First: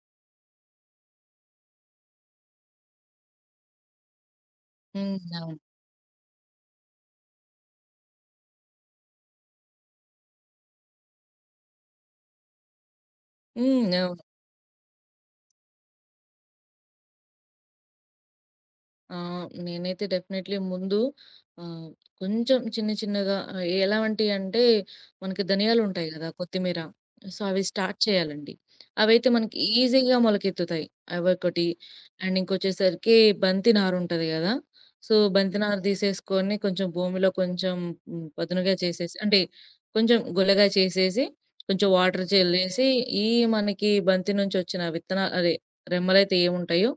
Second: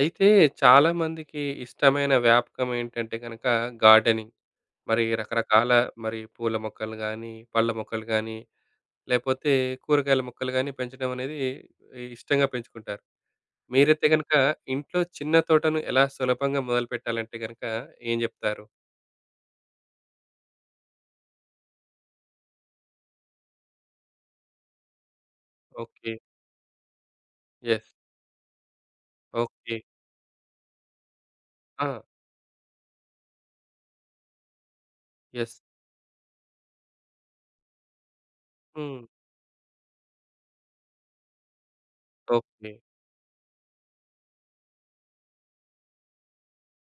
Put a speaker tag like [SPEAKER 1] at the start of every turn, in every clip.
[SPEAKER 1] అయితే చాలామందికి ఇష్టమైన వ్యాపకం ఏంటంటే గనక గార్డెనింగ్. మరి
[SPEAKER 2] హ్మ్. అవును.
[SPEAKER 1] రకరకాల మరి పూల మొక్కలు గానీ, పళ్ళ మొక్కలు గానీ, లేపోతే కూరగాయల మొక్కలు గానీ పెంచడం అనేది ఇష్టంగా పెంచుకుంటారు.
[SPEAKER 2] హ్మ్.
[SPEAKER 1] మీరైతే
[SPEAKER 2] అవును.
[SPEAKER 1] గనక ఇంట్లో చిన్న తోటను ఎలా సులభంగా మొదలుపెట్టాలంటే గనక ఏం జెప్తారు?
[SPEAKER 2] ఆ! నేనైతే డెఫినైట్‌లీ ముందు ఆహ్, కొంచెం చిన్న చిన్నగా ఎలాంటియంటే మనకి ధనియాలుంటాయి
[SPEAKER 1] ఓకే.
[SPEAKER 2] గదా! కొత్తిమీర. సో, అవి
[SPEAKER 1] యెస్.
[SPEAKER 2] స్టార్ట్ చేయాలండి. అవైతే మనకి
[SPEAKER 1] ఓకే.
[SPEAKER 2] ఈజీగా మొలకెత్తుతాయి. అవొకటి.
[SPEAKER 1] ఆ!
[SPEAKER 2] అండ్ ఇంకొచ్చేసరికి బంతి నారుంటది గదా! So,
[SPEAKER 1] yes.
[SPEAKER 2] బంతి నారు తీసేసుకొని కొంచెం భూమిలో కొంచెం పదునుగా
[SPEAKER 1] హ్మ్.
[SPEAKER 2] చేసేసి అంటే కొంచెం గుల్లగా చేసేసి, కొంచెం వాటర్
[SPEAKER 1] ఓకే.
[SPEAKER 2] చల్లేసి, ఈ మనకి బంతి నుంచొచ్చిన విత్తనా అదే రెమ్మలైతే ఏముంటాయో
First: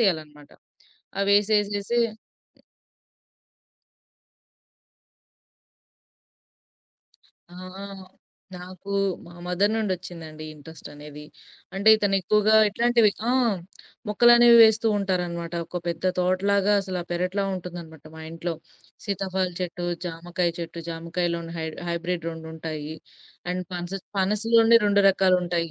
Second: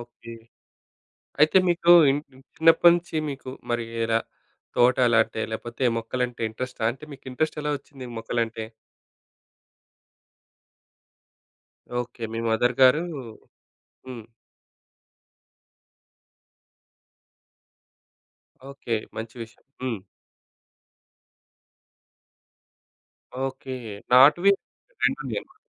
[SPEAKER 1] ఓకే. అయితే మీకు
[SPEAKER 2] అవేసేసేసి
[SPEAKER 1] చిన్నప్పటి నుంచి మీకు మరి ఇలా తోట అలాంటే లేకపోతే మొక్కలంటే ఇంట్రెస్టా? అంటే మీకు ఇంట్రెస్ట్ ఎలా వచ్చింది
[SPEAKER 2] ఆ!
[SPEAKER 1] మొక్కలంటే?
[SPEAKER 2] నాకు మా మదర్ నుండొచ్చిందండి ఈ ఇంట్రెస్ట్ అనేది. అంటే ఇతను
[SPEAKER 1] ఓకే. మీ
[SPEAKER 2] ఎక్కువగా
[SPEAKER 1] మదర్ గారు
[SPEAKER 2] ఇట్లాంటివి ఆ!
[SPEAKER 1] హ్మ్.
[SPEAKER 2] మొక్కలనేవి వేస్తూ ఉంటారనమాట. ఒక పెద్ద తోటలాగా అసల పెరట్లా ఉంటుందనమాట మా ఇంట్లో.
[SPEAKER 1] ఓకే. మంచి
[SPEAKER 2] సీతాఫలం
[SPEAKER 1] విషయం.
[SPEAKER 2] చెట్టు,
[SPEAKER 1] హ్మ్.
[SPEAKER 2] జామకాయ చెట్టు, జామకాయలోని హైబ్రిడ్ రెండుంటాయి. And
[SPEAKER 1] okay.
[SPEAKER 2] పనస
[SPEAKER 1] నాటువి
[SPEAKER 2] పనసలోని 2
[SPEAKER 1] రెండున్నాయన్నమాట.
[SPEAKER 2] రకాలుంటాయి.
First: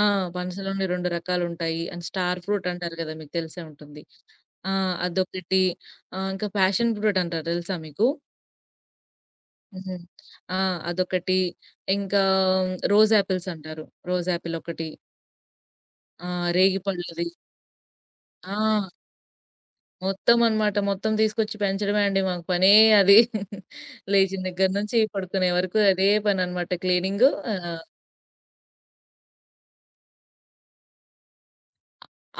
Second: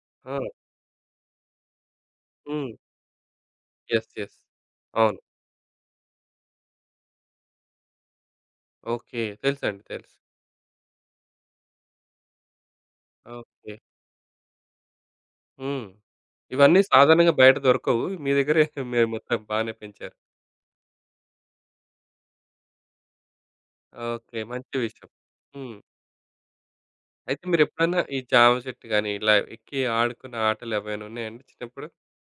[SPEAKER 2] ఆ!
[SPEAKER 1] ఆ!
[SPEAKER 2] పనసలోని 2 రకాలుంటాయి. అండ్ స్టార్ ఫ్రూట్
[SPEAKER 1] హ్మ్.
[SPEAKER 2] అంటారు కదా! మీకు తెలిసే ఉంటుంది.
[SPEAKER 1] యెస్. యెస్.
[SPEAKER 2] ఆ!
[SPEAKER 1] అవును.
[SPEAKER 2] అదొకటి. ఇంకా ప్యాషన్ ఫ్రూట్ అంటారు తెలుసా మీకు?
[SPEAKER 1] ఓకే. తెలుసండి.
[SPEAKER 2] హుహు.
[SPEAKER 1] తెలుసు.
[SPEAKER 2] ఆ! అదొకటి. ఇంకా రోజ్ యాపిల్స్
[SPEAKER 1] ఓకే.
[SPEAKER 2] అంటారు. రోజ్ యాపిల్ ఒకటి.
[SPEAKER 1] హ్మ్. ఇవన్నీ
[SPEAKER 2] రేగిపళ్ళది.
[SPEAKER 1] సాధారణంగా బయట దొరకవు. మీ
[SPEAKER 2] ఆ!
[SPEAKER 1] దగ్గరే మీరు మొత్తం బానే పెంచారు.
[SPEAKER 2] మొత్తం అన్నమాట. మొత్తం తీసుకొచ్చి పెంచడమే అండి మాకు పనే అది.
[SPEAKER 1] ఓకే.
[SPEAKER 2] లేచిన దగ్గర
[SPEAKER 1] మంచి
[SPEAKER 2] నుంచి
[SPEAKER 1] విషయం.
[SPEAKER 2] పడుకునే
[SPEAKER 1] హ్మ్.
[SPEAKER 2] వరకు అదే పనన్నమాట క్లీనింగు.
[SPEAKER 1] అయితే మీరెప్పుడన్నా ఈ జామ చెట్టు గాని, ఇలా ఎక్కి ఆడుకున్న ఆటలు ఏవైనా ఉన్నాయండి చిన్నప్పుడు?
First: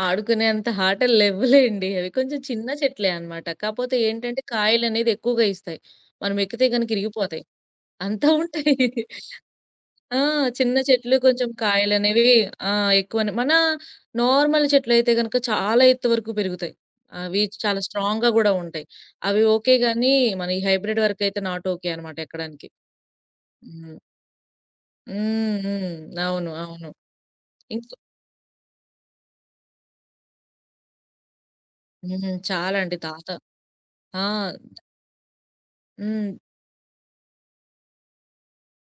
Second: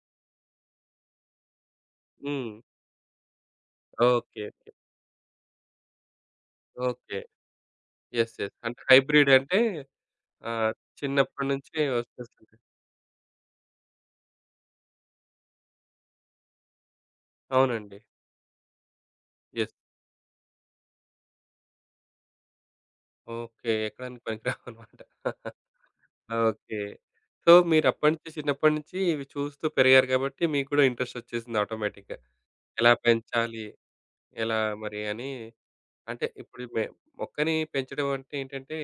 [SPEAKER 2] ఆడుకునేంత ఆటలు లెవ్వులేండి. అవి కొంచెం
[SPEAKER 1] హ్మ్.
[SPEAKER 2] చిన్న చెట్లే అన్నమాట. కాపోతే ఏంటంటే
[SPEAKER 1] ఓకే. ఓకే.
[SPEAKER 2] కాయలనేది ఎక్కువగా ఇస్తాయి. మనం ఎక్కితే గనుక
[SPEAKER 1] ఓకే.
[SPEAKER 2] ఇరిగిపోతాయి. అంతా
[SPEAKER 1] యెస్. యెస్.
[SPEAKER 2] ఉంటాయి.
[SPEAKER 1] అంటే హైబ్రిడ్ అంటే
[SPEAKER 2] ఆ!
[SPEAKER 1] ఆహ్,
[SPEAKER 2] చిన్న చెట్లు
[SPEAKER 1] చిన్నప్పటి
[SPEAKER 2] కొంచెం
[SPEAKER 1] నుంచి
[SPEAKER 2] కాయలనేవి
[SPEAKER 1] వచ్చేసింది.
[SPEAKER 2] ఎక్కువనే మన నార్మల్ చెట్లయితే గనక చాలా ఎత్తు వరకు పెరుగుతాయి. అవి చాలా
[SPEAKER 1] అవునండి.
[SPEAKER 2] స్ట్రాంగ్‌గా గూడా ఉంటాయి. అవి ఓకే
[SPEAKER 1] యెస్.
[SPEAKER 2] గానీ, మన ఈ హైబ్రిడ్ వరకయితే నాట్ ఓకే అనమాట ఎక్కడానికి.
[SPEAKER 1] ఓకే.
[SPEAKER 2] హ్మ్.
[SPEAKER 1] ఎక్కడానికి పనికిరావన్నమాట.
[SPEAKER 2] హ్మ్. హ్మ్. అవును.
[SPEAKER 1] ఓకే.
[SPEAKER 2] అవును.
[SPEAKER 1] సో,
[SPEAKER 2] ఇంకొ
[SPEAKER 1] మీరప్పటి నుంచి చిన్నప్పటి నుంచి ఇవి చూస్తూ పెరిగారు కాబట్టి, మీకు కూడా ఇంట్రెస్ట్ వచ్చేసింది ఆటోమేటిక్‌గా.
[SPEAKER 2] హ్మ్. చాలా
[SPEAKER 1] ఎలా
[SPEAKER 2] అండి. తాత
[SPEAKER 1] పెంచాలి?
[SPEAKER 2] ఆ!
[SPEAKER 1] ఎలా మరి అని అంటే
[SPEAKER 2] హ్మ్.
[SPEAKER 1] ఇప్పుడు మొక్కని పెంచడం అంటే ఏంటంటే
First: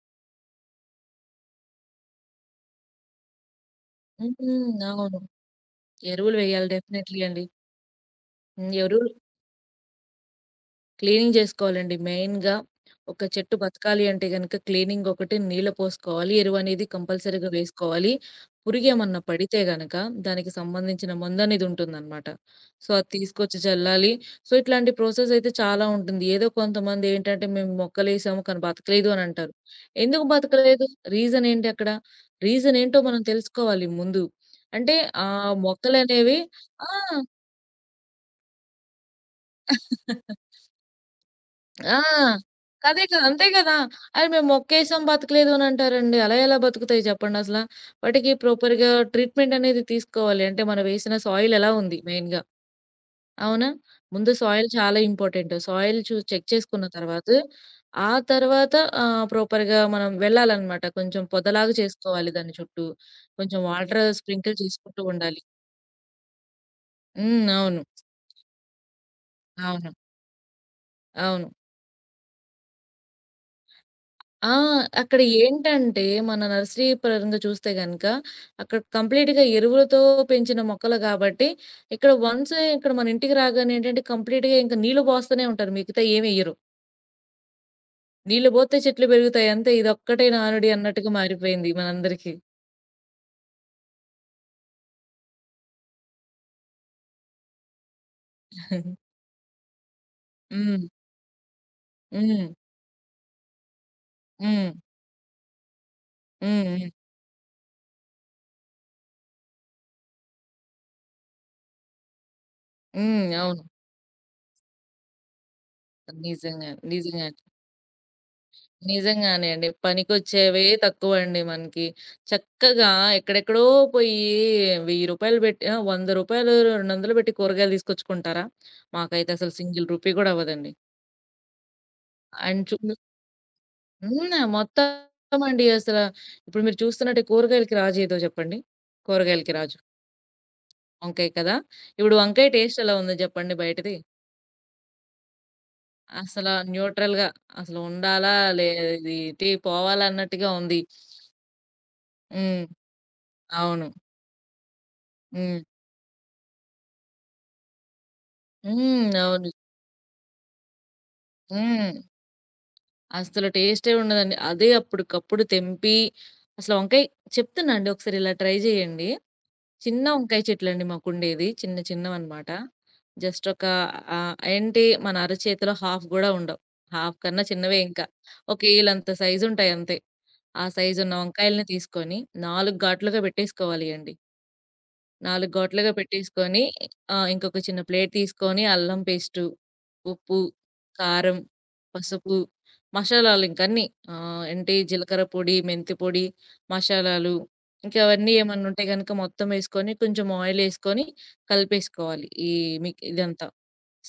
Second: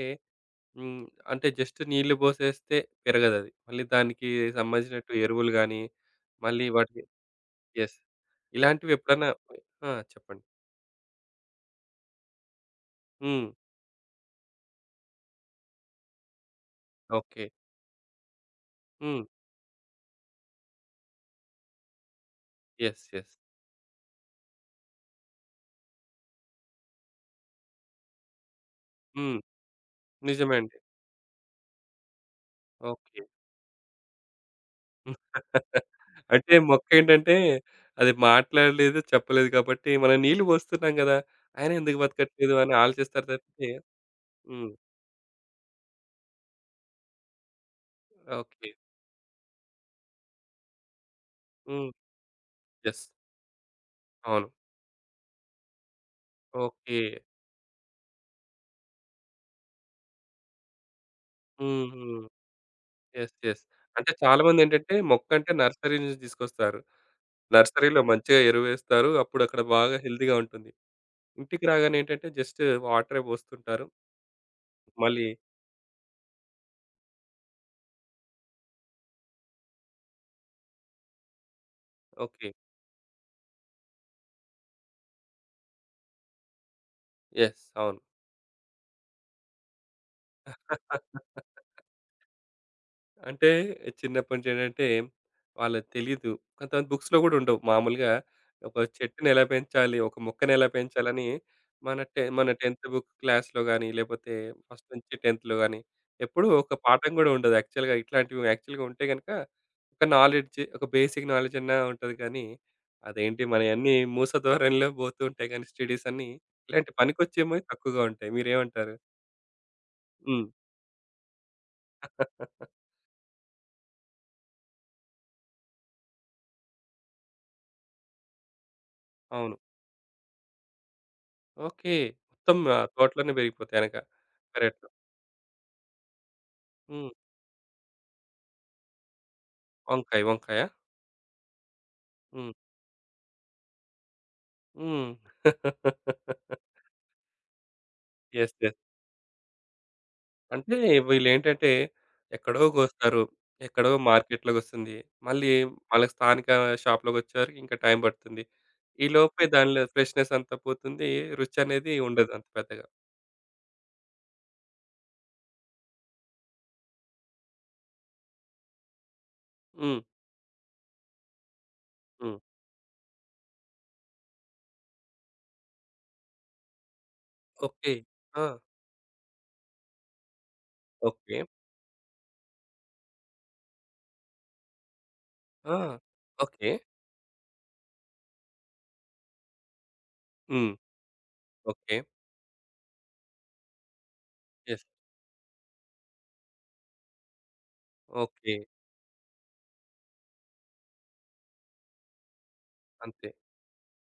[SPEAKER 1] హ్మ్. అంటే జస్ట్ నీళ్లు పోసేస్తే పెరగదది. మళ్ళీ దానికి
[SPEAKER 2] హ్మ్.
[SPEAKER 1] సంబంధించినట్టు
[SPEAKER 2] అవును.
[SPEAKER 1] ఎరువులు గాని,
[SPEAKER 2] ఎరువులు
[SPEAKER 1] మళ్ళీ
[SPEAKER 2] వేయాలి
[SPEAKER 1] వాటికి
[SPEAKER 2] డెఫినైట్‌లీ అండి.
[SPEAKER 1] యెస్.
[SPEAKER 2] ఎరువులు
[SPEAKER 1] ఇలాంటివెప్పుడన్నా ఆ! చెప్పండి.
[SPEAKER 2] క్లీనింగ్ జేసుకోవాలండి మెయిన్‌గా. ఒక
[SPEAKER 1] హ్మ్.
[SPEAKER 2] చెట్టు బతకాలి అంటే గనక క్లీనింగ్ ఒకటి, నీళ్లు పోసుకోవాలి, ఎరువనేది
[SPEAKER 1] ఓకే.
[SPEAKER 2] కంపల్సరీగా వేసుకోవాలి. పురుగేమన్నా
[SPEAKER 1] హ్మ్.
[SPEAKER 2] పడితే గనక దానికి సంబంధించిన మందనేది ఉంటుందనమాట. So,
[SPEAKER 1] yes.
[SPEAKER 2] అది
[SPEAKER 1] యెస్.
[SPEAKER 2] తీసుకొచ్చి చల్లాలి. సో, ఇట్లాంటి ప్రాసెస్ అయితే చాలా ఉంటుంది. ఏదో కొంతమందేంటంటే మేము మొక్కలేసాము కానీ బతకలేదు
[SPEAKER 1] హ్మ్.
[SPEAKER 2] అనంటారు. ఎందుకు
[SPEAKER 1] నిజమే అండి.
[SPEAKER 2] బతకలేదు? రీజన్ ఏంటి అక్కడ? రీజన్ ఏంటో
[SPEAKER 1] ఓకే.
[SPEAKER 2] మనం తెలుసుకోవాలి ముందు. అంటే మొక్కలనేవి
[SPEAKER 1] అంటే
[SPEAKER 2] ఆ!
[SPEAKER 1] మొక్కేంటంటే అది మాట్లాడలేదు, చెప్పలేదు కాబట్టి మనం నీళ్లు పోస్తున్నాం గదా! అయినా ఎందుకు
[SPEAKER 2] ఆ!
[SPEAKER 1] బతకట్లేదు అని
[SPEAKER 2] అదే కదా!
[SPEAKER 1] ఆలోచిస్తారు
[SPEAKER 2] అంతే
[SPEAKER 1] తప్పితే
[SPEAKER 2] కదా! అరె! మేము
[SPEAKER 1] హ్మ్.
[SPEAKER 2] మొక్కేసాం బతకలేదు అని అంటారండి. అలా ఎలా బతుకుతాయి చెప్పండసల? వాటికి
[SPEAKER 1] ఓకే.
[SPEAKER 2] ప్రాపర్‌గా ట్రీట్‌మెంట్ అనేది తీసుకోవాలి. అంటే మనం వేసిన సాయిల్ ఎలా
[SPEAKER 1] హ్మ్.
[SPEAKER 2] ఉంది మెయిన్‌గా.
[SPEAKER 1] యెస్.
[SPEAKER 2] అవునా? ముందు
[SPEAKER 1] అవును.
[SPEAKER 2] సాయిల్ చాలా ఇంపార్టెంట్. సాయిల్ చెక్ చేసుకున్న
[SPEAKER 1] ఓకే.
[SPEAKER 2] తర్వాత, ఆ తర్వాత ప్రాపర్‌గా మనం వెళ్ళాలన్నమాట. కొంచెం పొదలాగా
[SPEAKER 1] హుహు.
[SPEAKER 2] చేసుకోవాలి దాని చుట్టూ.
[SPEAKER 1] యెస్.
[SPEAKER 2] కొంచెం
[SPEAKER 1] యెస్.
[SPEAKER 2] వాటర్
[SPEAKER 1] అంటే
[SPEAKER 2] స్ప్రింకిల్
[SPEAKER 1] చాలామందేంటంటే
[SPEAKER 2] చేసుకుంటూ ఉండాలి.
[SPEAKER 1] మొక్కంటే నర్సరీ నుంచి తీసుకొస్తారు.
[SPEAKER 2] హ్మ్. అవును.
[SPEAKER 1] నర్సరీలో మంచిగా ఎరువేస్తారు. అప్పుడు అక్కడ
[SPEAKER 2] అవును.
[SPEAKER 1] బాగా హెల్తీగా ఉంటుంది.
[SPEAKER 2] అవును.
[SPEAKER 1] ఇంటికి రాగానే ఏంటంటే జస్ట్ వాటరే పోస్తుంటారు.
[SPEAKER 2] ఆ! అక్కడ
[SPEAKER 1] మళ్ళీ
[SPEAKER 2] ఏంటంటే, మన నర్సరీ పరంగా చూస్తే గనక, అక్కడ కంప్లీట్‌గా ఎరువులతో పెంచిన మొక్కలు గాబట్టి,
[SPEAKER 1] ఓకే.
[SPEAKER 2] ఇక్కడ మన ఇంటికి రాగానే ఏంటంటే, కంప్లీట్‌గా ఇంక నీళ్లు బోస్తూనే ఉంటారు. మిగతా ఏమెయ్యరు.
[SPEAKER 1] యెస్. అవును.
[SPEAKER 2] నీళ్లు బోత్తే చెట్లు బెరుగుతాయి అంతే. ఇదొక్కటే నానుడి అన్నట్టుగా మారిపోయింది మనందరికీ.
[SPEAKER 1] అంటే చిన్నప్పటి నుంచి ఏంటంటే వాళ్ళకి తెలీదు. కొంతమంది బుక్స్‌లో గూడా ఉండవు. మామూలుగా ఒక చెట్టుని ఎలా పెంచాలి? ఒక మొక్కని ఎలా
[SPEAKER 2] హ్మ్.
[SPEAKER 1] పెంచాలని మన టె
[SPEAKER 2] హ్మ్.
[SPEAKER 1] మన 10థ్ బుక్ క్లాస్‌లో గాని, లేపోతే
[SPEAKER 2] హ్మ్.
[SPEAKER 1] ఫస్ట్ నుంచి 10థ్‌లో గాని ఎప్పుడూ
[SPEAKER 2] హ్మ్.
[SPEAKER 1] ఒక
[SPEAKER 2] హ్మ్.
[SPEAKER 1] పాఠం గూడా ఉండదు. యాక్చువల్‌గా ఇట్లాంటివి యాక్చువల్‌గా ఉంటే గనక ఒక నాలెడ్జ్, ఒక బేసిక్ నాలెడ్జ్ అన్నా ఉంటది కానీ,
[SPEAKER 2] హ్మ్.
[SPEAKER 1] అదేంటి
[SPEAKER 2] అవును.
[SPEAKER 1] మనయన్నీ మూస ధోరణిలో పోతూ ఉంటాయి గానీ స్టడీస్ అన్నీ.
[SPEAKER 2] నిజంగానే.
[SPEAKER 1] ఇలాంటి
[SPEAKER 2] నిజంగానే.
[SPEAKER 1] పనికొచ్చేమో తక్కువగా ఉంటాయి. మీరేమంటారు?
[SPEAKER 2] నిజంగానే అండి.
[SPEAKER 1] హ్మ్.
[SPEAKER 2] పనికొచ్చేవే తక్కువండి మనకి. చక్కగా ఎక్కడెక్కడో పోయి రూ. 1000 పెట్టి రూ. 100, రూ. 200 పెట్టి కూరగాయలు తీసుకొచ్చుకుంటారా? మాకైతే అసలు
[SPEAKER 1] అవును.
[SPEAKER 2] సింగిల్ రూపీ గూడా అవ్వదండి.
[SPEAKER 1] ఓకే. మొత్తం
[SPEAKER 2] అండ్ చు
[SPEAKER 1] ఆహ్,
[SPEAKER 2] హ్మ్.
[SPEAKER 1] తోటలోనే పెరిగిపోతాయి అనక పెరట్లో.
[SPEAKER 2] మొత్తమండి అసల. ఇప్పుడు మీరు
[SPEAKER 1] హ్మ్.
[SPEAKER 2] చూస్తున్నట్టే కూరగాయలకి రాజు ఏదో చెప్పండి? కూరగాయలకి రాజు.
[SPEAKER 1] వంకాయ, వంకాయా?
[SPEAKER 2] వంకాయ కదా! ఇప్పుడు వంకాయ
[SPEAKER 1] హ్మ్.
[SPEAKER 2] టేస్ట్ ఎలా ఉందో చెప్పండి బయటది?
[SPEAKER 1] హ్మ్.
[SPEAKER 2] అసల న్యూట్రల్‌గా అసలు ఉండాలా?
[SPEAKER 1] యెస్. యెస్.
[SPEAKER 2] ఇది ఇటే పోవాలా అన్నట్టుగా
[SPEAKER 1] అంటే
[SPEAKER 2] ఉంది.
[SPEAKER 1] వీళ్ళేంటంటే ఎక్కడో
[SPEAKER 2] హ్మ్.
[SPEAKER 1] గోస్తారు.
[SPEAKER 2] అవును.
[SPEAKER 1] ఎక్కడో మార్కెట్‌లోకొస్తుంది. మళ్ళీ
[SPEAKER 2] హ్మ్.
[SPEAKER 1] వాళ్ళకి స్థానిక షాప్‌లోకొచ్చేవరకు ఇంకా టైం పడుతుంది. ఈ
[SPEAKER 2] హ్మ్.
[SPEAKER 1] లోపే
[SPEAKER 2] అవును.
[SPEAKER 1] దానిలో ఫ్రెష్‌నెస్ అంతా పోతుంది. రుచి అనేది
[SPEAKER 2] హ్మ్.
[SPEAKER 1] ఉండదు అంత పెద్దగా.
[SPEAKER 2] అసలు టేస్టే ఉండదండి. అదే అప్పటికప్పుడు తెంపి అసలు వంకాయ చెప్తున్నా అండి ఒకసారి ఇలా ట్రై జేయండి.
[SPEAKER 1] హ్మ్.
[SPEAKER 2] చిన్న వంకాయ చెట్లండి మాకుండేది. చిన్న
[SPEAKER 1] హ్మ్.
[SPEAKER 2] చిన్నవన్నమాట. జస్ట్ ఒక ఏంటి మన అరచేతిలో హాఫ్ గూడా ఉండవు. హాఫ్ కన్నా చిన్నవే
[SPEAKER 1] ఓకే.
[SPEAKER 2] ఇంకా.
[SPEAKER 1] ఆ!
[SPEAKER 2] ఒక ఈలంత సైజుంటాయి అంతే. ఆ సైజున్న
[SPEAKER 1] ఓకే.
[SPEAKER 2] వంకాయల్ని తీసుకొని 4 ఘాట్లుగా పెట్టేసుకోవాలి అండి. 4
[SPEAKER 1] ఆ!
[SPEAKER 2] గోట్లుగా పెట్టేసుకొని
[SPEAKER 1] ఓకే.
[SPEAKER 2] ఇంకొక చిన్న ప్లేట్ తీసుకొని అల్లం పేస్టు, ఉప్పు,
[SPEAKER 1] హ్మ్.
[SPEAKER 2] కారం,
[SPEAKER 1] ఓకే.
[SPEAKER 2] పసుపు, మసాలాలు ఇంకన్నీ ఏంటి
[SPEAKER 1] యెస్.
[SPEAKER 2] జీలకర్ర పొడి, మెంతి పొడి, మసాలాలు ఇంకా అవన్నీ
[SPEAKER 1] ఓకే.
[SPEAKER 2] ఏమన్నా ఉంటే గనుక మొత్తం వేసుకొని కొంచెం ఆయిలేసుకొని కలిపేసుకోవాలి. ఈ మిక్
[SPEAKER 1] అంతే.
[SPEAKER 2] ఇదంతా.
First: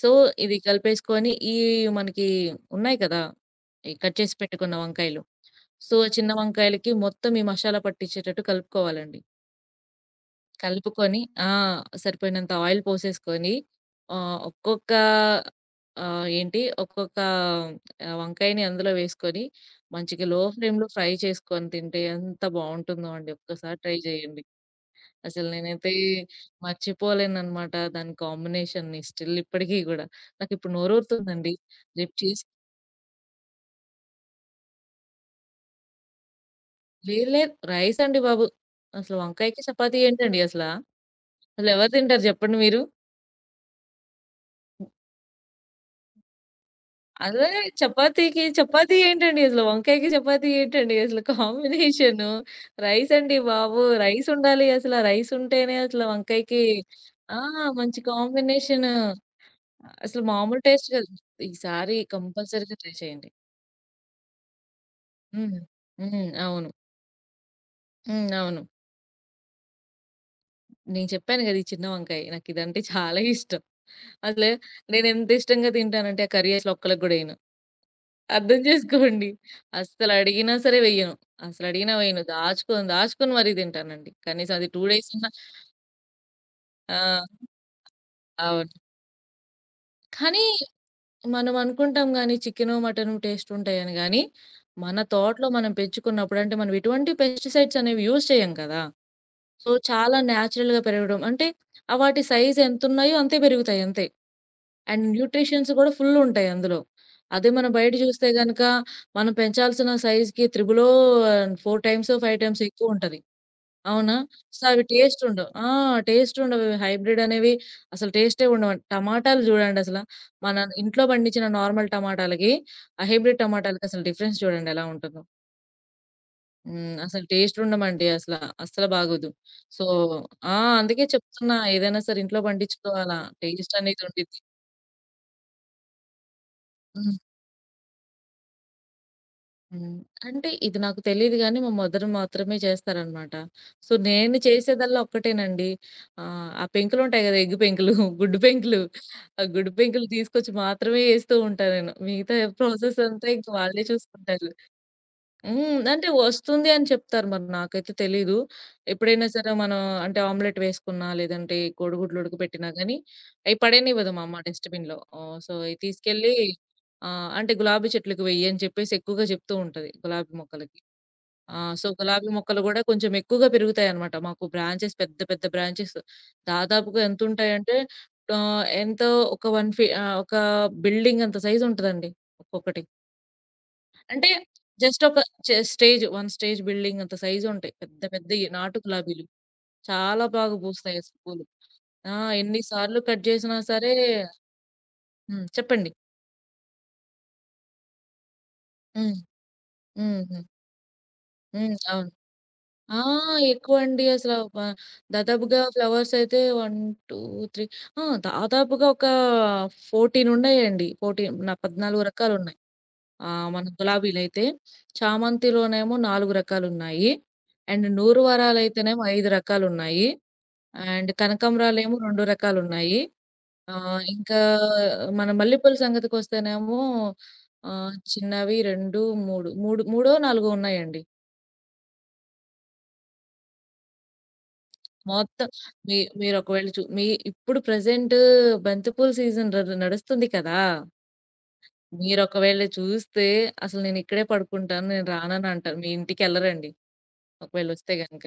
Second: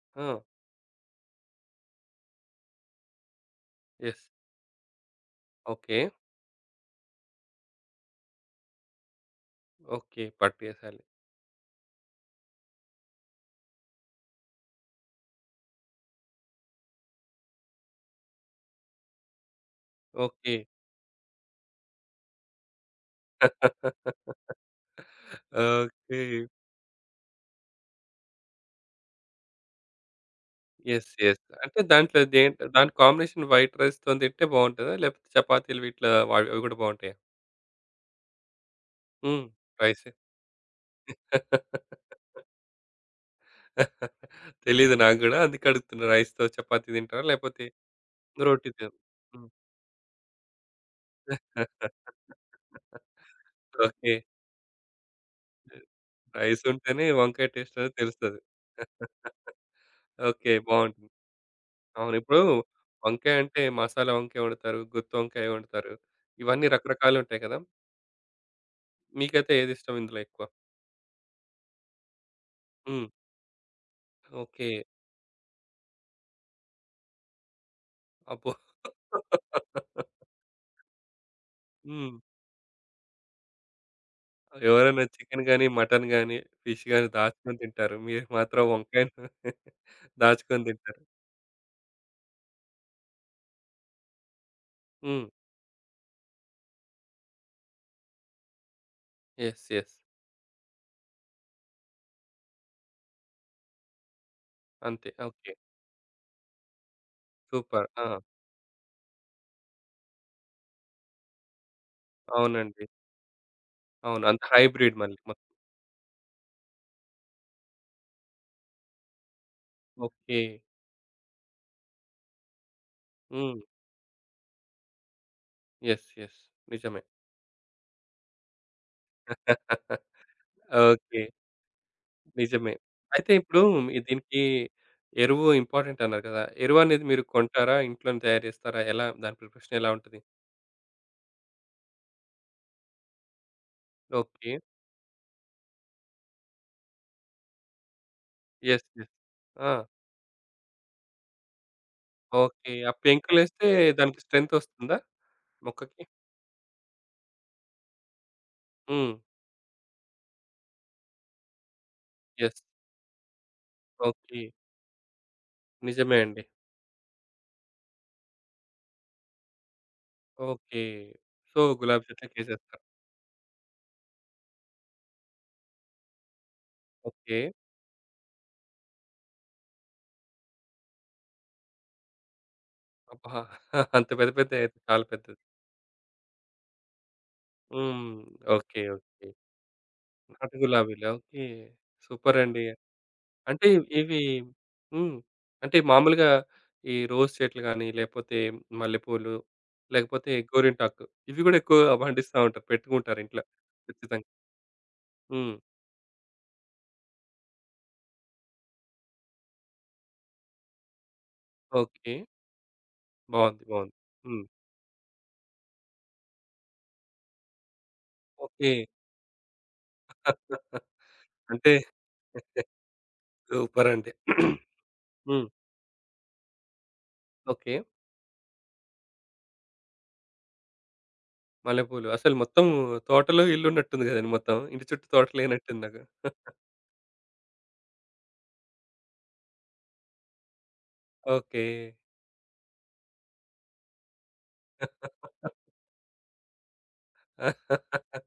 [SPEAKER 2] సో,
[SPEAKER 1] ఆ!
[SPEAKER 2] ఇది కలిపేసుకొని ఈ మనకి ఉన్నాయి కదా! ఈ కట్
[SPEAKER 1] యెస్.
[SPEAKER 2] చేసి పెట్టుకున్న వంకాయలు. So,
[SPEAKER 1] okay.
[SPEAKER 2] చిన్న వంకాయలకి మొత్తం ఈ మసాలా పట్టించేటట్టు కలుపుకోవాలండి.
[SPEAKER 1] ఓకే. పట్టేసాలి.
[SPEAKER 2] కలుపుకొని ఆ! సరిపోయినంత ఆయిల్ పోసేసుకొని ఆహ్, ఒక్కొక్క ఆహ్, ఏంటి ఒక్కొక్క వంకాయని అందులో వేసుకొని మంచిగా లో
[SPEAKER 1] ఓకే.
[SPEAKER 2] ఫ్లేమ్‌లో ఫ్రై చేసుకొని తింటే ఎంత బావుంటుందో అండి. ఒక్కసారి ట్రై చేయండి. అసలు నేనైతే
[SPEAKER 1] ఓకే.
[SPEAKER 2] మర్చిపోలేననమాట దాని కాంబినేషన్‌ని స్టిల్ ఇప్పటికి గూడా. నాకిప్పుడు
[SPEAKER 1] యెస్. యెస్.
[SPEAKER 2] నోరూరుతుందండి.
[SPEAKER 1] అంటే
[SPEAKER 2] రేపు
[SPEAKER 1] దాంట్లో
[SPEAKER 2] చేసి
[SPEAKER 1] దాని కాంబినేషన్ వైట్ రైస్‌తోని తింటే బావుంటదా? లేకపోతే చపాతీలు వీటిలో అవి అవి గూడా బావుంటాయా?
[SPEAKER 2] లేదు లేదు రైస్ అండి బాబు. అసలు
[SPEAKER 1] హ్మ్.
[SPEAKER 2] వంకాయకి, చపాతీ
[SPEAKER 1] రైసే.
[SPEAKER 2] ఏంటండి అసలా? అసలెవరు తింటారు చెప్పండి మీరు?
[SPEAKER 1] తెలీదు నాకు గూడా. అందుకే అడుగుతున్నా. రైస్‌తో చపాతీ తింటారా?
[SPEAKER 2] అలానే
[SPEAKER 1] లేకపోతే
[SPEAKER 2] చపాతీకి
[SPEAKER 1] రోటీ
[SPEAKER 2] చపాతీ ఏంటండి
[SPEAKER 1] హ్మ్.
[SPEAKER 2] అసలు? వంకాయకి చపాతీ ఏంటండి అసలు కాంబినేషను? రైస్ అండి బాబు.
[SPEAKER 1] ఓకే.
[SPEAKER 2] రైస్ ఉండాలి అసల. రైస్ ఉంటేనే అసల
[SPEAKER 1] రైస్
[SPEAKER 2] వంకాయకి
[SPEAKER 1] ఉంటేనే
[SPEAKER 2] ఆ!
[SPEAKER 1] వంకాయ టేస్ట్ అనేది
[SPEAKER 2] మంచి
[SPEAKER 1] తెలుస్తది.
[SPEAKER 2] కాంబినేషను. అసలు
[SPEAKER 1] ఓకే.
[SPEAKER 2] మామూలు టేస్ట్
[SPEAKER 1] బావుంటుంది.
[SPEAKER 2] కాదు. ఈసారి
[SPEAKER 1] అవును. ఇప్పుడు
[SPEAKER 2] కంపల్సరీగా ట్రై చేయండి.
[SPEAKER 1] వంకాయ అంటే మసాలా వంకాయ వండుతారు. గుత్తి వంకాయ
[SPEAKER 2] హ్మ్.
[SPEAKER 1] వండుతారు.
[SPEAKER 2] హ్మ్.
[SPEAKER 1] ఇవన్నీ
[SPEAKER 2] అవును.
[SPEAKER 1] రకరకాలుంటాయి కదా!
[SPEAKER 2] హ్మ్. అవును.
[SPEAKER 1] మీకైతే ఏదిష్టం ఇందులో ఎక్కువ?
[SPEAKER 2] నేను చెప్పాను గదా! ఈ చిన్న వంకాయ. నాకిదంటే
[SPEAKER 1] హ్మ్.
[SPEAKER 2] చాలా ఇష్టం. అసలు
[SPEAKER 1] ఓకే.
[SPEAKER 2] నేనెంత ఇష్టంగా తింటానంటే, ఆ కర్రీ అసలు ఒక్కళ్ళకి గూడా ఎయను.
[SPEAKER 1] అబ్బో!
[SPEAKER 2] అర్థం చేసుకోండి. అస్సలడిగినా సరే వెయ్యను. అసలడిగినా
[SPEAKER 1] హ్మ్.
[SPEAKER 2] వెయ్యను. దాచుకొని, మరీ తింటానండి. కనీసం అది 2
[SPEAKER 1] ఎవరైనా
[SPEAKER 2] డేస్ ఉన్న
[SPEAKER 1] చికెన్ గాని, మటన్ గాని, ఫిష్
[SPEAKER 2] ఆ!
[SPEAKER 1] గాని దాచుకొని తింటారు. మీరు మాత్రం
[SPEAKER 2] అవును.
[SPEAKER 1] వంకాయను
[SPEAKER 2] కానీ
[SPEAKER 1] దాచుకొని తింటారు.
[SPEAKER 2] మనం అనుకుంటాం గానీ చికెను, మటను టేస్ట్ ఉంటాయని గానీ, మన
[SPEAKER 1] హ్మ్.
[SPEAKER 2] తోటలో మనం పెంచుకున్నప్పుడు అంటే మనం ఎటువంటి పెస్టిసైడ్స్ అనేవి యూజ్ చేయం కదా!
[SPEAKER 1] యెస్.
[SPEAKER 2] So,
[SPEAKER 1] yes.
[SPEAKER 2] చాలా న్యాచురల్‌గా పెరగడం అంటే, ఆ వాటి సైజ్ ఎంతున్నాయో అంతే పెరుగుతాయి అంతే. అండ్
[SPEAKER 1] అంతే. ఓకే.
[SPEAKER 2] న్యూట్రిషన్స్ గూడా ఫుల్లుంటాయి అందులో. అదే మనం
[SPEAKER 1] సూపర్.
[SPEAKER 2] బయట
[SPEAKER 1] ఆ!
[SPEAKER 2] చూస్తే గనక, మనం పెంచాల్సిన సైజ్‌కి త్రిబులో 4 టైమ్సో, 5 టైమ్సో
[SPEAKER 1] అవునండి.
[SPEAKER 2] ఎక్కువుంటది. అవునా?
[SPEAKER 1] అవును. అంత
[SPEAKER 2] సో, అవి
[SPEAKER 1] హైబ్రిడ్ మళ్ళీ మొత్తం.
[SPEAKER 2] టేస్టుండవు. ఆ! టేస్టుండవు. హైబ్రిడ్ అనేవి అసలు టేస్టే ఉండవండి. టమాటాలు జూడండసల.
[SPEAKER 1] ఓకే.
[SPEAKER 2] మన ఇంట్లో పండించిన నార్మల్ టమాటాలకి, ఆ హైబ్రిడ్
[SPEAKER 1] హ్మ్.
[SPEAKER 2] టమాటాలకి అసలు డిఫరెన్స్ చూడండి ఎలా ఉంటుందో.
[SPEAKER 1] యెస్. యెస్.
[SPEAKER 2] హ్మ్.
[SPEAKER 1] నిజమే.
[SPEAKER 2] అసలు టేస్టుండమండి అసల. అస్సలు బాగోదు. సో ఆ! అందుకే
[SPEAKER 1] ఓకే.
[SPEAKER 2] చెప్తున్నా ఏదైనా సరే ఇంట్లో
[SPEAKER 1] నిజమే.
[SPEAKER 2] పండించుకోవాలా.
[SPEAKER 1] అయితే ఇప్పుడు మీ
[SPEAKER 2] టేస్టనేదుండిద్ది.
[SPEAKER 1] దీనికి ఎరువు ఇంపార్టెంట్ అన్నారు కదా! ఎరువనేది
[SPEAKER 2] హ్మ్.
[SPEAKER 1] మీరు కొంటారా? ఇంట్లోనే తయారు చేస్తారా? ఎలా దాని ప్రిపరేషన్ ఎలా
[SPEAKER 2] హ్మ్.
[SPEAKER 1] ఉంటది?
[SPEAKER 2] అంటే ఇది నాకు తెలీదు గానీ, మా మదర్ మాత్రమే చేస్తారనమాట. సో, నేను
[SPEAKER 1] ఓకే.
[SPEAKER 2] చేసేదల్లా ఒక్కటేనండి. ఆ పెంకులుంటాయి గదా! ఎగ్ పెంకులు, గుడ్డు పెంకులు.
[SPEAKER 1] యెస్. యెస్.
[SPEAKER 2] ఆ
[SPEAKER 1] ఆ!
[SPEAKER 2] గుడ్డు పెంకులు తీసుకొచ్చి మాత్రమే ఏస్తూ ఉంటా నేను. మిగతా
[SPEAKER 1] ఓకే. ఆ
[SPEAKER 2] ప్రాసెస్ అంతా ఇంక
[SPEAKER 1] పెంకులేస్తే
[SPEAKER 2] వాళ్ళే
[SPEAKER 1] దానికి
[SPEAKER 2] చూసుకుంటారు.
[SPEAKER 1] స్ట్రెంత్ వస్తుందా
[SPEAKER 2] హ్మ్.
[SPEAKER 1] మొక్కకి?
[SPEAKER 2] అంటే వస్తుంది అని చెప్తారు. మరి నాకైతే తెలీదు.
[SPEAKER 1] హ్మ్.
[SPEAKER 2] ఎప్పుడైనా సరే మనం అంటే ఆమ్లెట్ వేసుకున్నా, లేదంటే కోడిగుడ్లు
[SPEAKER 1] యెస్.
[SPEAKER 2] ఉడకబెట్టినా గానీ, అయి పడేయనివ్వదు మా అమ్మ
[SPEAKER 1] ఓకే.
[SPEAKER 2] డస్ట్‌బిన్‌లో. సో, అయి
[SPEAKER 1] నిజమే
[SPEAKER 2] తీసుకెళ్ళి
[SPEAKER 1] అండి.
[SPEAKER 2] అంటే గులాబీ చెట్లకు వెయ్యి అని చెప్పేసి ఎక్కువగా చెప్తూ ఉంటది గులాబీ మొక్కలకి.
[SPEAKER 1] ఓకే.
[SPEAKER 2] ఆ!
[SPEAKER 1] సో,
[SPEAKER 2] సో,
[SPEAKER 1] గులాబీ
[SPEAKER 2] గులాబీ మొక్కలు గూడా
[SPEAKER 1] చెట్లకేసేస్తారు.
[SPEAKER 2] కొంచెం ఎక్కువగా పెరుగుతాయన్నమాట. మాకు పెద్ద పెద్ద బ్రాంచెస్ దాదాపుగా
[SPEAKER 1] ఓకే.
[SPEAKER 2] ఎంతుంటాయంటే ఆహ్, ఎంతో ఒక ఒక బిల్డింగ్ అంత సైజ్ ఉంటదండి ఒక్కొక్కటి.
[SPEAKER 1] అబ్బా! అంత
[SPEAKER 2] అంటే
[SPEAKER 1] పెద్ద పెద్దయి అయితే చాలా
[SPEAKER 2] జస్ట్ ఒక
[SPEAKER 1] పెద్దది.
[SPEAKER 2] స్టేజ్, 1 స్టేజ్ బిల్డింగ్ అంత సైజుంటాయి. పెద్ద
[SPEAKER 1] హ్మ్.
[SPEAKER 2] పెద్దయి నాటు
[SPEAKER 1] ఓకే.
[SPEAKER 2] గులాబీలు.
[SPEAKER 1] ఓకే.
[SPEAKER 2] చాలా
[SPEAKER 1] నాటు
[SPEAKER 2] బాగా
[SPEAKER 1] గులాబీలా?
[SPEAKER 2] పూస్తాయసలు
[SPEAKER 1] ఓకే.
[SPEAKER 2] పూలు. ఆ! ఎన్ని
[SPEAKER 1] సూపరండి.
[SPEAKER 2] సార్లు కట్ జేసినా
[SPEAKER 1] అంటే
[SPEAKER 2] సరే
[SPEAKER 1] ఇవి హ్మ్.
[SPEAKER 2] హ్మ్.
[SPEAKER 1] అంటే
[SPEAKER 2] చెప్పండి.
[SPEAKER 1] మామూలుగా ఈ రోజ్ చెట్లు గాని, లేపోతే
[SPEAKER 2] హ్మ్.
[SPEAKER 1] మల్లెపూలు,
[SPEAKER 2] హ్మ్.
[SPEAKER 1] లేకపోతే
[SPEAKER 2] హ్మ్.
[SPEAKER 1] గోరింటాకు ఇవి గూడా
[SPEAKER 2] హ్మ్.
[SPEAKER 1] ఎక్కువగా
[SPEAKER 2] అవును.
[SPEAKER 1] పండిస్తా ఉంటారు.
[SPEAKER 2] ఆ!
[SPEAKER 1] పెట్టుకుంటారు ఇంట్లో
[SPEAKER 2] ఎక్కువండి
[SPEAKER 1] ఖచ్చితంగా.
[SPEAKER 2] అసల వ
[SPEAKER 1] హ్మ్.
[SPEAKER 2] దాదాపుగా ఫ్లవర్స్ అయితే 1, 2, 3 ఆ! దాదాపుగా ఒక 14 ఉన్నయండి. 14
[SPEAKER 1] ఓకే.
[SPEAKER 2] రకాలున్నాయి.
[SPEAKER 1] బావుంది.
[SPEAKER 2] మన
[SPEAKER 1] బావుంది.
[SPEAKER 2] గులాబీలైతే.
[SPEAKER 1] హ్మ్.
[SPEAKER 2] చామంతిలోనేమో 4 రకాలున్నాయి. అండ్ నూరు
[SPEAKER 1] ఓకే.
[SPEAKER 2] వరాలైతేనేమో 5 రకాలున్నాయి. అండ్
[SPEAKER 1] అంటే
[SPEAKER 2] కనకాంబరాలేమో 2 రకాలున్నాయి.
[SPEAKER 1] సూపరండి.
[SPEAKER 2] ఇంకా
[SPEAKER 1] హ్మ్.
[SPEAKER 2] మన మల్లెపూల సంగతికొస్తేనేమో
[SPEAKER 1] ఓకే.
[SPEAKER 2] చిన్నవి 2, 3 మూడు మూడో, నాలుగో ఉన్నాయండి.
[SPEAKER 1] మల్లెపూలు అసలు మొత్తం తోటలో ఇల్లున్నట్టుంది గదండీ మొత్తం. ఇంటి చుట్టూ తోట
[SPEAKER 2] మొత్తం
[SPEAKER 1] లేనట్టుంది
[SPEAKER 2] మీ
[SPEAKER 1] నాకు.
[SPEAKER 2] మీరొకవేళ చూ మీ ఇప్పుడు ప్రెజెంట్ బంతిపూల సీజన్ నడుస్తుంది కదా!
[SPEAKER 1] ఓకే.
[SPEAKER 2] మీరొకవేళ చూస్తే అసలు నేనిక్కడే పడుకుంటాను, నేను రానని అంటారు. మీ ఇంటికెళ్ళరండి ఒకవేళొస్తే గనక.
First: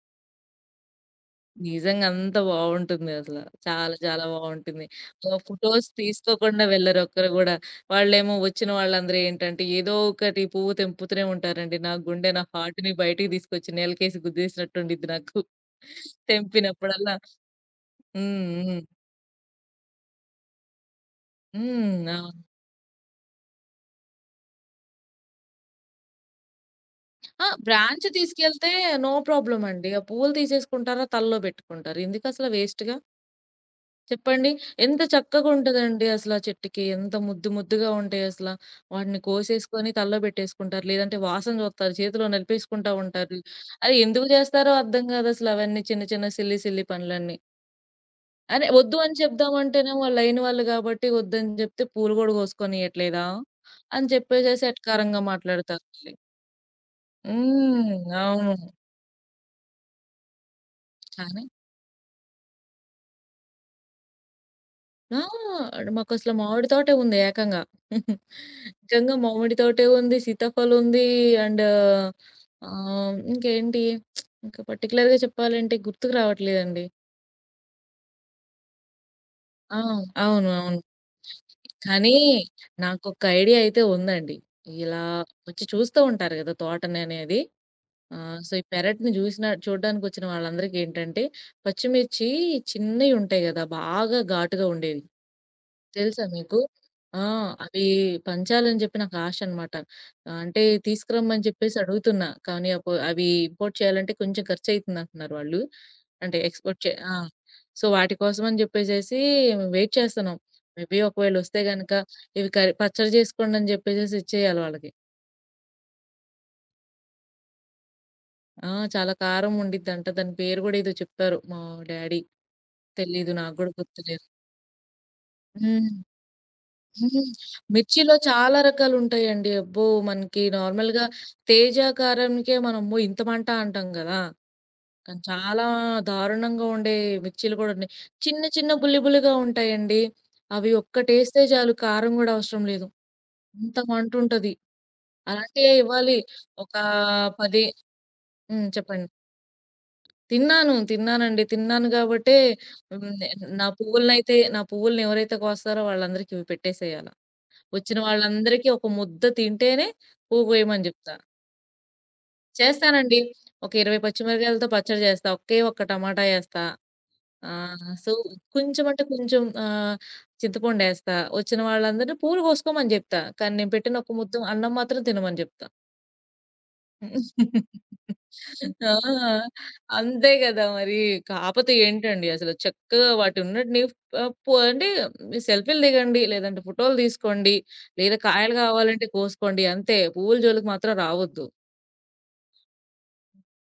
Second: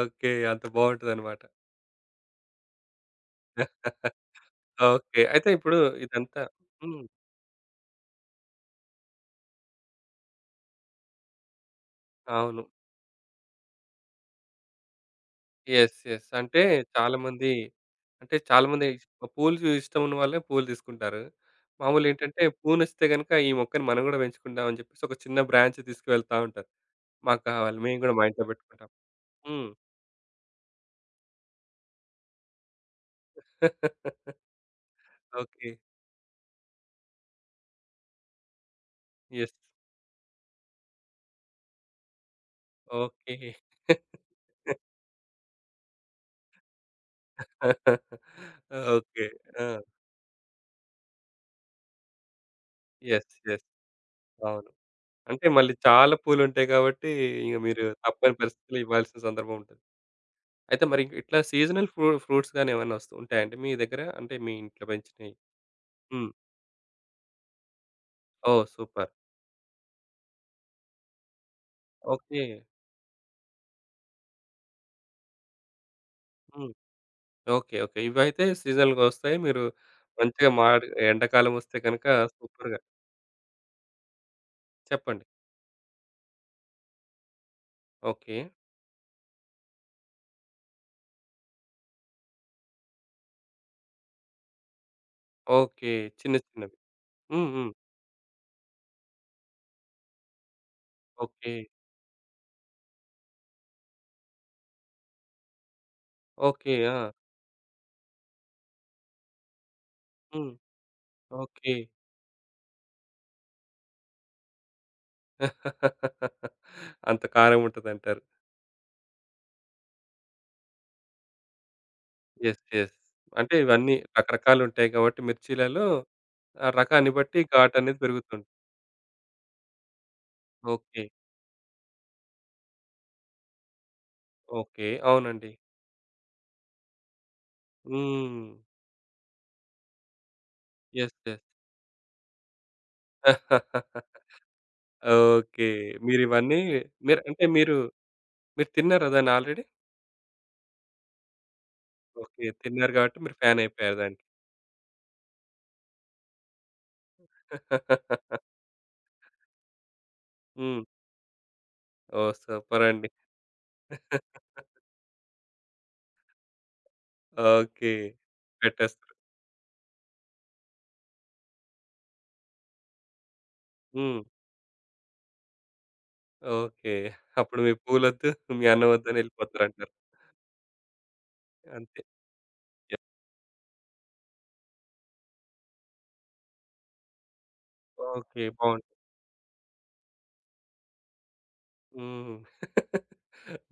[SPEAKER 1] ఓకే. అంత బావుంటదనమాట.
[SPEAKER 2] నిజంగా అంత బావుంటుంది అసల. చాలా చాలా బావుంటుంది.
[SPEAKER 1] ఓకే. అయితే ఇప్పుడు
[SPEAKER 2] ఫోటోస్
[SPEAKER 1] ఇదంతా
[SPEAKER 2] తీసుకోకుండా వెళ్లరు
[SPEAKER 1] హ్మ్.
[SPEAKER 2] ఒక్కరు గూడా. వాళ్ళేమో వచ్చిన వాళ్ళందరూ ఏంటంటే, ఏదో ఒకటి పువ్వు తెంపుతూనే ఉంటారండి. నా గుండె, నా
[SPEAKER 1] అవును.
[SPEAKER 2] హార్ట్‌ని బయటికి తీసుకొచ్చి నేలకేసి గుద్దేసినట్టుండిద్ది నాకు.
[SPEAKER 1] యెస్. యెస్. అంటే
[SPEAKER 2] తెంపినప్పుడల్లా.
[SPEAKER 1] చాలామంది అంటే
[SPEAKER 2] హ్మ్. హ్మ్.
[SPEAKER 1] చాలామంది పూలు ఇష్టం ఉన్న వాళ్ళే పూలు తీసుకుంటారు.
[SPEAKER 2] హ్మ్. అవును.
[SPEAKER 1] మామూలేంటంటే పూలు నచ్చితే గనుక ఈ మొక్కని మనం గూడా పెంచుకుందాం అని చెప్పేసి ఒక చిన్న బ్రాంచ్ తీసుకువెళ్తా ఉంటారు. మాకు
[SPEAKER 2] ఆ!
[SPEAKER 1] కావాలి మేము
[SPEAKER 2] బ్రాంచ్
[SPEAKER 1] గూడా మా ఇంట్లో
[SPEAKER 2] తీసుకెళ్తే
[SPEAKER 1] పెట్టుకుంటాం.
[SPEAKER 2] నో ప్రాబ్లమ్
[SPEAKER 1] హ్మ్.
[SPEAKER 2] అండి. ఆ పువ్వులు తీసేసుకుంటారా, తలలో పెట్టుకుంటారు. ఎందుకసల వేస్ట్‌గా? చెప్పండి. ఎంత
[SPEAKER 1] ఓకే.
[SPEAKER 2] చక్కగుంటదండి అసల ఆ చెట్టుకి. ఎంత ముద్దు ముద్దుగా ఉంటాయి అసల. వాటిని
[SPEAKER 1] యెస్.
[SPEAKER 2] కోసేసుకొని తలలో పెట్టేసుకుంటారు. లేదంటే వాసన చూస్తారు. చేతిలో నలిపేసుకుంటా ఉంటారు.
[SPEAKER 1] ఓకే.
[SPEAKER 2] అది ఎందుకు జేస్తారో అర్థం గాదసల అవన్నీ చిన్న చిన్న సిల్లీ సిల్లీ పనులన్నీ. అరే వద్దు అని
[SPEAKER 1] ఓకే. ఆ!
[SPEAKER 2] చెప్దామంటేనేమో వాళ్ళు లేని వాళ్ళు గాబట్టి వద్దని జెప్తే పూలు గూడా కోసుకొనియట్లేదా?
[SPEAKER 1] యెస్. యెస్.
[SPEAKER 2] అని చెప్పేసేసి
[SPEAKER 1] అవును.
[SPEAKER 2] ఎటకారంగా
[SPEAKER 1] అంటే మళ్ళీ
[SPEAKER 2] మాట్లాడతారు మళ్ళీ.
[SPEAKER 1] చాలా పూలుంటాయి కాబట్టి ఇగ మీరు
[SPEAKER 2] హ్మ్.
[SPEAKER 1] తప్పని
[SPEAKER 2] అవును.
[SPEAKER 1] పరిస్థితిలో ఇవ్వాల్సిన సందర్భం ఉంటది. అయితే మరి ఇంక ఇట్లా
[SPEAKER 2] కానీ
[SPEAKER 1] సీజనల్ ఫ్రూట్స్ గాని ఏమైనా వస్తూ ఉంటాయండి మీ దగ్గర? అంటే మీ ఇంట్లో
[SPEAKER 2] ఆ!
[SPEAKER 1] పెంచినయి? హ్మ్.
[SPEAKER 2] మాకసల మామిడి తోటే ఉంది ఏకంగా.
[SPEAKER 1] ఓహ్! సూపర్.
[SPEAKER 2] ఏకంగా మామిడి తోటే ఉంది, సీతాఫలుంది అండ్
[SPEAKER 1] ఓకే.
[SPEAKER 2] ఇంకేంటి ఇంకా పర్టిక్యులర్‌గా చెప్పాలంటే గుర్తుకు
[SPEAKER 1] హ్మ్.
[SPEAKER 2] రావట్లేదండి.
[SPEAKER 1] ఓకే. ఓకే. ఇవైతే సీజనల్‌గా వస్తాయి. మీరు
[SPEAKER 2] ఆ! అవును.
[SPEAKER 1] మంచిగా
[SPEAKER 2] అవును.
[SPEAKER 1] మాడి ఎండాకాలం వస్తే గనుక
[SPEAKER 2] కానీ
[SPEAKER 1] సూపర్‌గా
[SPEAKER 2] నాకొక ఐడియా అయితే ఉందండి. ఇలా
[SPEAKER 1] చెప్పండి.
[SPEAKER 2] వచ్చి చూస్తూ ఉంటారు గదా! తోటని అనేది.
[SPEAKER 1] ఓకే.
[SPEAKER 2] సో, ఈ పెరట్‌ని చూడడానికొచ్చిన వాళ్ళందరికేంటంటే, పచ్చిమిర్చి చిన్నయి ఉంటాయి గదా! బాగా ఘాటుగా ఉండేవి.
[SPEAKER 1] ఓకే.
[SPEAKER 2] తెలుసా
[SPEAKER 1] చిన్న
[SPEAKER 2] మీకు?
[SPEAKER 1] చిన్నవి.
[SPEAKER 2] ఆ!
[SPEAKER 1] హ్మ్. హ్మ్.
[SPEAKER 2] అవి పంచాలని జెప్పి నాకు ఆశ అనమాట. అంటే తీసుకురమ్మని
[SPEAKER 1] ఓకే.
[SPEAKER 2] జెప్పేసి అడుగుతున్నా. కానీ అవి ఇంపోర్ట్ చేయాలంటే కొంచెం ఖర్చయితుందంటున్నారు వాళ్ళు. అంటే
[SPEAKER 1] ఓకే.
[SPEAKER 2] ఎక్స్‌పోర్ట్ చే
[SPEAKER 1] ఆ!
[SPEAKER 2] ఆ! సో, వాటి కోసం అని జెప్పేసేసి వెయిట్ చేస్తున్నాం.
[SPEAKER 1] హ్మ్.
[SPEAKER 2] మేబీ ఒకవేళ ఒస్తే
[SPEAKER 1] ఓకే.
[SPEAKER 2] గనక ఇవి కర్రీ పచ్చడి జేసుకోండని జెప్పేసేసి ఇచ్చేయాలి వాళ్ళకి.
[SPEAKER 1] అంత కారం ఉంటదంటారు.
[SPEAKER 2] ఆ! చాలా కారం ఉండిద్దంట. దాని పేరు గూడా ఏదో చెప్పారు మా డ్యాడీ.
[SPEAKER 1] యెస్. యెస్.
[SPEAKER 2] తెలీదు
[SPEAKER 1] అంటే
[SPEAKER 2] నాకు గూడా
[SPEAKER 1] ఇవన్నీ
[SPEAKER 2] గుర్తులేదు.
[SPEAKER 1] రకరకాలుంటాయి కాబట్టి మిర్చీలలో
[SPEAKER 2] హ్మ్.
[SPEAKER 1] ఆ రకాన్ని
[SPEAKER 2] హ్మ్.
[SPEAKER 1] బట్టి ఘాటనేది
[SPEAKER 2] మిర్చిలో
[SPEAKER 1] పెరుగుతుంది.
[SPEAKER 2] చాలా రకాలుంటాయండి. అబ్బో! మనకి
[SPEAKER 1] ఓకే.
[SPEAKER 2] నార్మల్‌గా తేజ కారంకే మనం అమ్మో! ఇంత మంట అంటాం గదా!
[SPEAKER 1] ఓకే.
[SPEAKER 2] కానీ
[SPEAKER 1] అవునండి.
[SPEAKER 2] చాలా దారుణంగా ఉండే మిర్చీలు గూడా ఉన్నాయి. చిన్న
[SPEAKER 1] హ్మ్.
[SPEAKER 2] చిన్న బుల్లి బుల్లిగా ఉంటాయండి. అవి
[SPEAKER 1] యెస్. యెస్.
[SPEAKER 2] ఒక్కటేస్తే చాలు కారం గూడా అవసరం లేదు. అంత మంటుంటది.
[SPEAKER 1] ఓకే.
[SPEAKER 2] అలాంటియే ఇవ్వాలి.
[SPEAKER 1] మీరివన్నీ
[SPEAKER 2] ఒక
[SPEAKER 1] మీరు అంటే
[SPEAKER 2] 10
[SPEAKER 1] మీరు,
[SPEAKER 2] హ్మ్.
[SPEAKER 1] మీరు తిన్నారా
[SPEAKER 2] చెప్పండి.
[SPEAKER 1] దాన్ని ఆల్రెడీ?
[SPEAKER 2] తిన్నాను. తిన్నానండి. తిన్నాను గాబట్టే
[SPEAKER 1] ఓకే. తిన్నారు
[SPEAKER 2] హ్మ్.
[SPEAKER 1] కాబట్టి
[SPEAKER 2] నే
[SPEAKER 1] మీరు ఫ్యాన్
[SPEAKER 2] నా
[SPEAKER 1] అయిపోయారు దానికి.
[SPEAKER 2] పువ్వులనైతే నా పువ్వులనెవరైతే కోస్తారో వాళ్ళందరికీ ఇవి పెట్టేసేయాల. వచ్చిన వాళ్ళందరికీ ఒక ముద్ద తింటేనే
[SPEAKER 1] హ్మ్.
[SPEAKER 2] పువ్వుకోయమని జెప్తా.
[SPEAKER 1] ఓహ్! సూపర్ అండి.
[SPEAKER 2] చేస్తానండి. ఒక 20 పచ్చిమిరపకాయలతో పచ్చడి జేస్తా. ఒకే ఒక్క టమాటా ఏస్తా.
[SPEAKER 1] ఓకే.
[SPEAKER 2] సో, కొంచెం అంటే
[SPEAKER 1] పెట్టేస్తారు.
[SPEAKER 2] కొంచెం చింతపండేస్తా. వచ్చిన వాళ్ళందరిని పూలు కోసుకోమని జెప్తా. కానీ నేను పెట్టిన ఒక
[SPEAKER 1] హ్మ్.
[SPEAKER 2] ముద్ద అన్నం మాత్రం తినమని జెప్తా.
[SPEAKER 1] ఓకే. అప్పుడు మీ పూలొద్దు, మీ అన్నం వద్దని
[SPEAKER 2] ఆ!
[SPEAKER 1] ఎళ్ళిపోతారంటారు.
[SPEAKER 2] అంతే గదా! మరి. కాపోతే
[SPEAKER 1] అంతే.
[SPEAKER 2] ఏంటండి అసలు
[SPEAKER 1] యెస్.
[SPEAKER 2] చక్కగా వాటినన్నిటిని ఆహ్, పో అంటే సెల్ఫీలు దిగండి, లేదంటే ఫోటోలు తీసుకోండి, లేదా
[SPEAKER 1] ఓకే.
[SPEAKER 2] కాయలు
[SPEAKER 1] బావుంది.
[SPEAKER 2] కావాలంటే కోసుకోండి అంతే. పువ్వుల జోలికి మాత్రం రావద్దు.
[SPEAKER 1] హ్మ్.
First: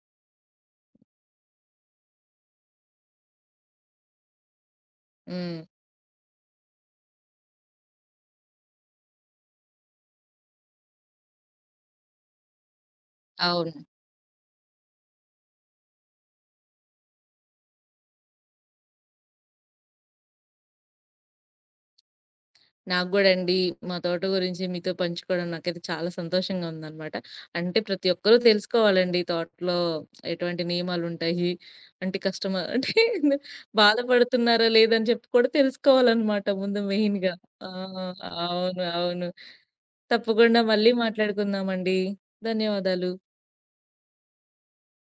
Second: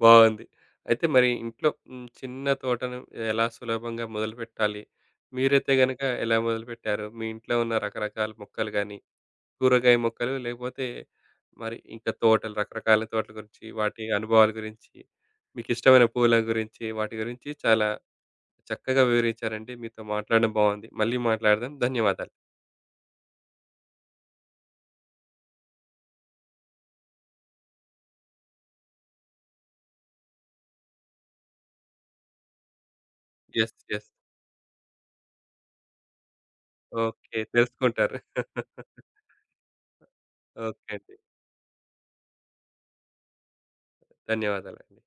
[SPEAKER 1] బావుంది. అయితే మరి ఇంట్లో హ్మ్. చిన్న తోటను ఎలా సులభంగా మొదలుపెట్టాలి?
[SPEAKER 2] హ్మ్.
[SPEAKER 1] మీరైతే గనక ఎలా మొదలుపెట్టారు? మీ ఇంట్లో ఉన్న రకరకాల మొక్కలు గాని, కూరగాయ మొక్కలు లేకపోతే మరి ఇంకా తోటలు రకరకాల తోటల గురించి,
[SPEAKER 2] అవును.
[SPEAKER 1] వాటి అనుభవాల గురించి, మీకిష్టమైన పూల గురించి, వాటి గురించి చాలా చక్కగా వివరించారండి. మీతో మాట్లాడడం బావుంది. మళ్ళీ మాట్లాడదాం. ధన్యవాదాలు.
[SPEAKER 2] నాకు గూడా అండి. మా తోట గురించి మీతో పంచుకోవడం నాకైతే చాలా సంతోషంగా ఉందనమాట. అంటే ప్రతి ఒక్కరూ తెలుసుకోవాలండి తోటలో ఎటువంటి నియమాలుంటాయి. అంటే కస్టమర్ అంటే
[SPEAKER 1] యెస్. యెస్.
[SPEAKER 2] బాధపడుతున్నారా లేదని చెప్పి కూడా తెలుసుకోవాలనమాట ముందు మెయిన్‌గా.
[SPEAKER 1] ఓకే.
[SPEAKER 2] ఆ!
[SPEAKER 1] తెలుసుకుంటారు.
[SPEAKER 2] అవును. అవును. తప్పకుండా
[SPEAKER 1] ఓకే
[SPEAKER 2] మళ్ళీ
[SPEAKER 1] అండి.
[SPEAKER 2] మాట్లాడుకుందామండి. ధన్యవాదాలు.
[SPEAKER 1] ధన్యవాదాలండి.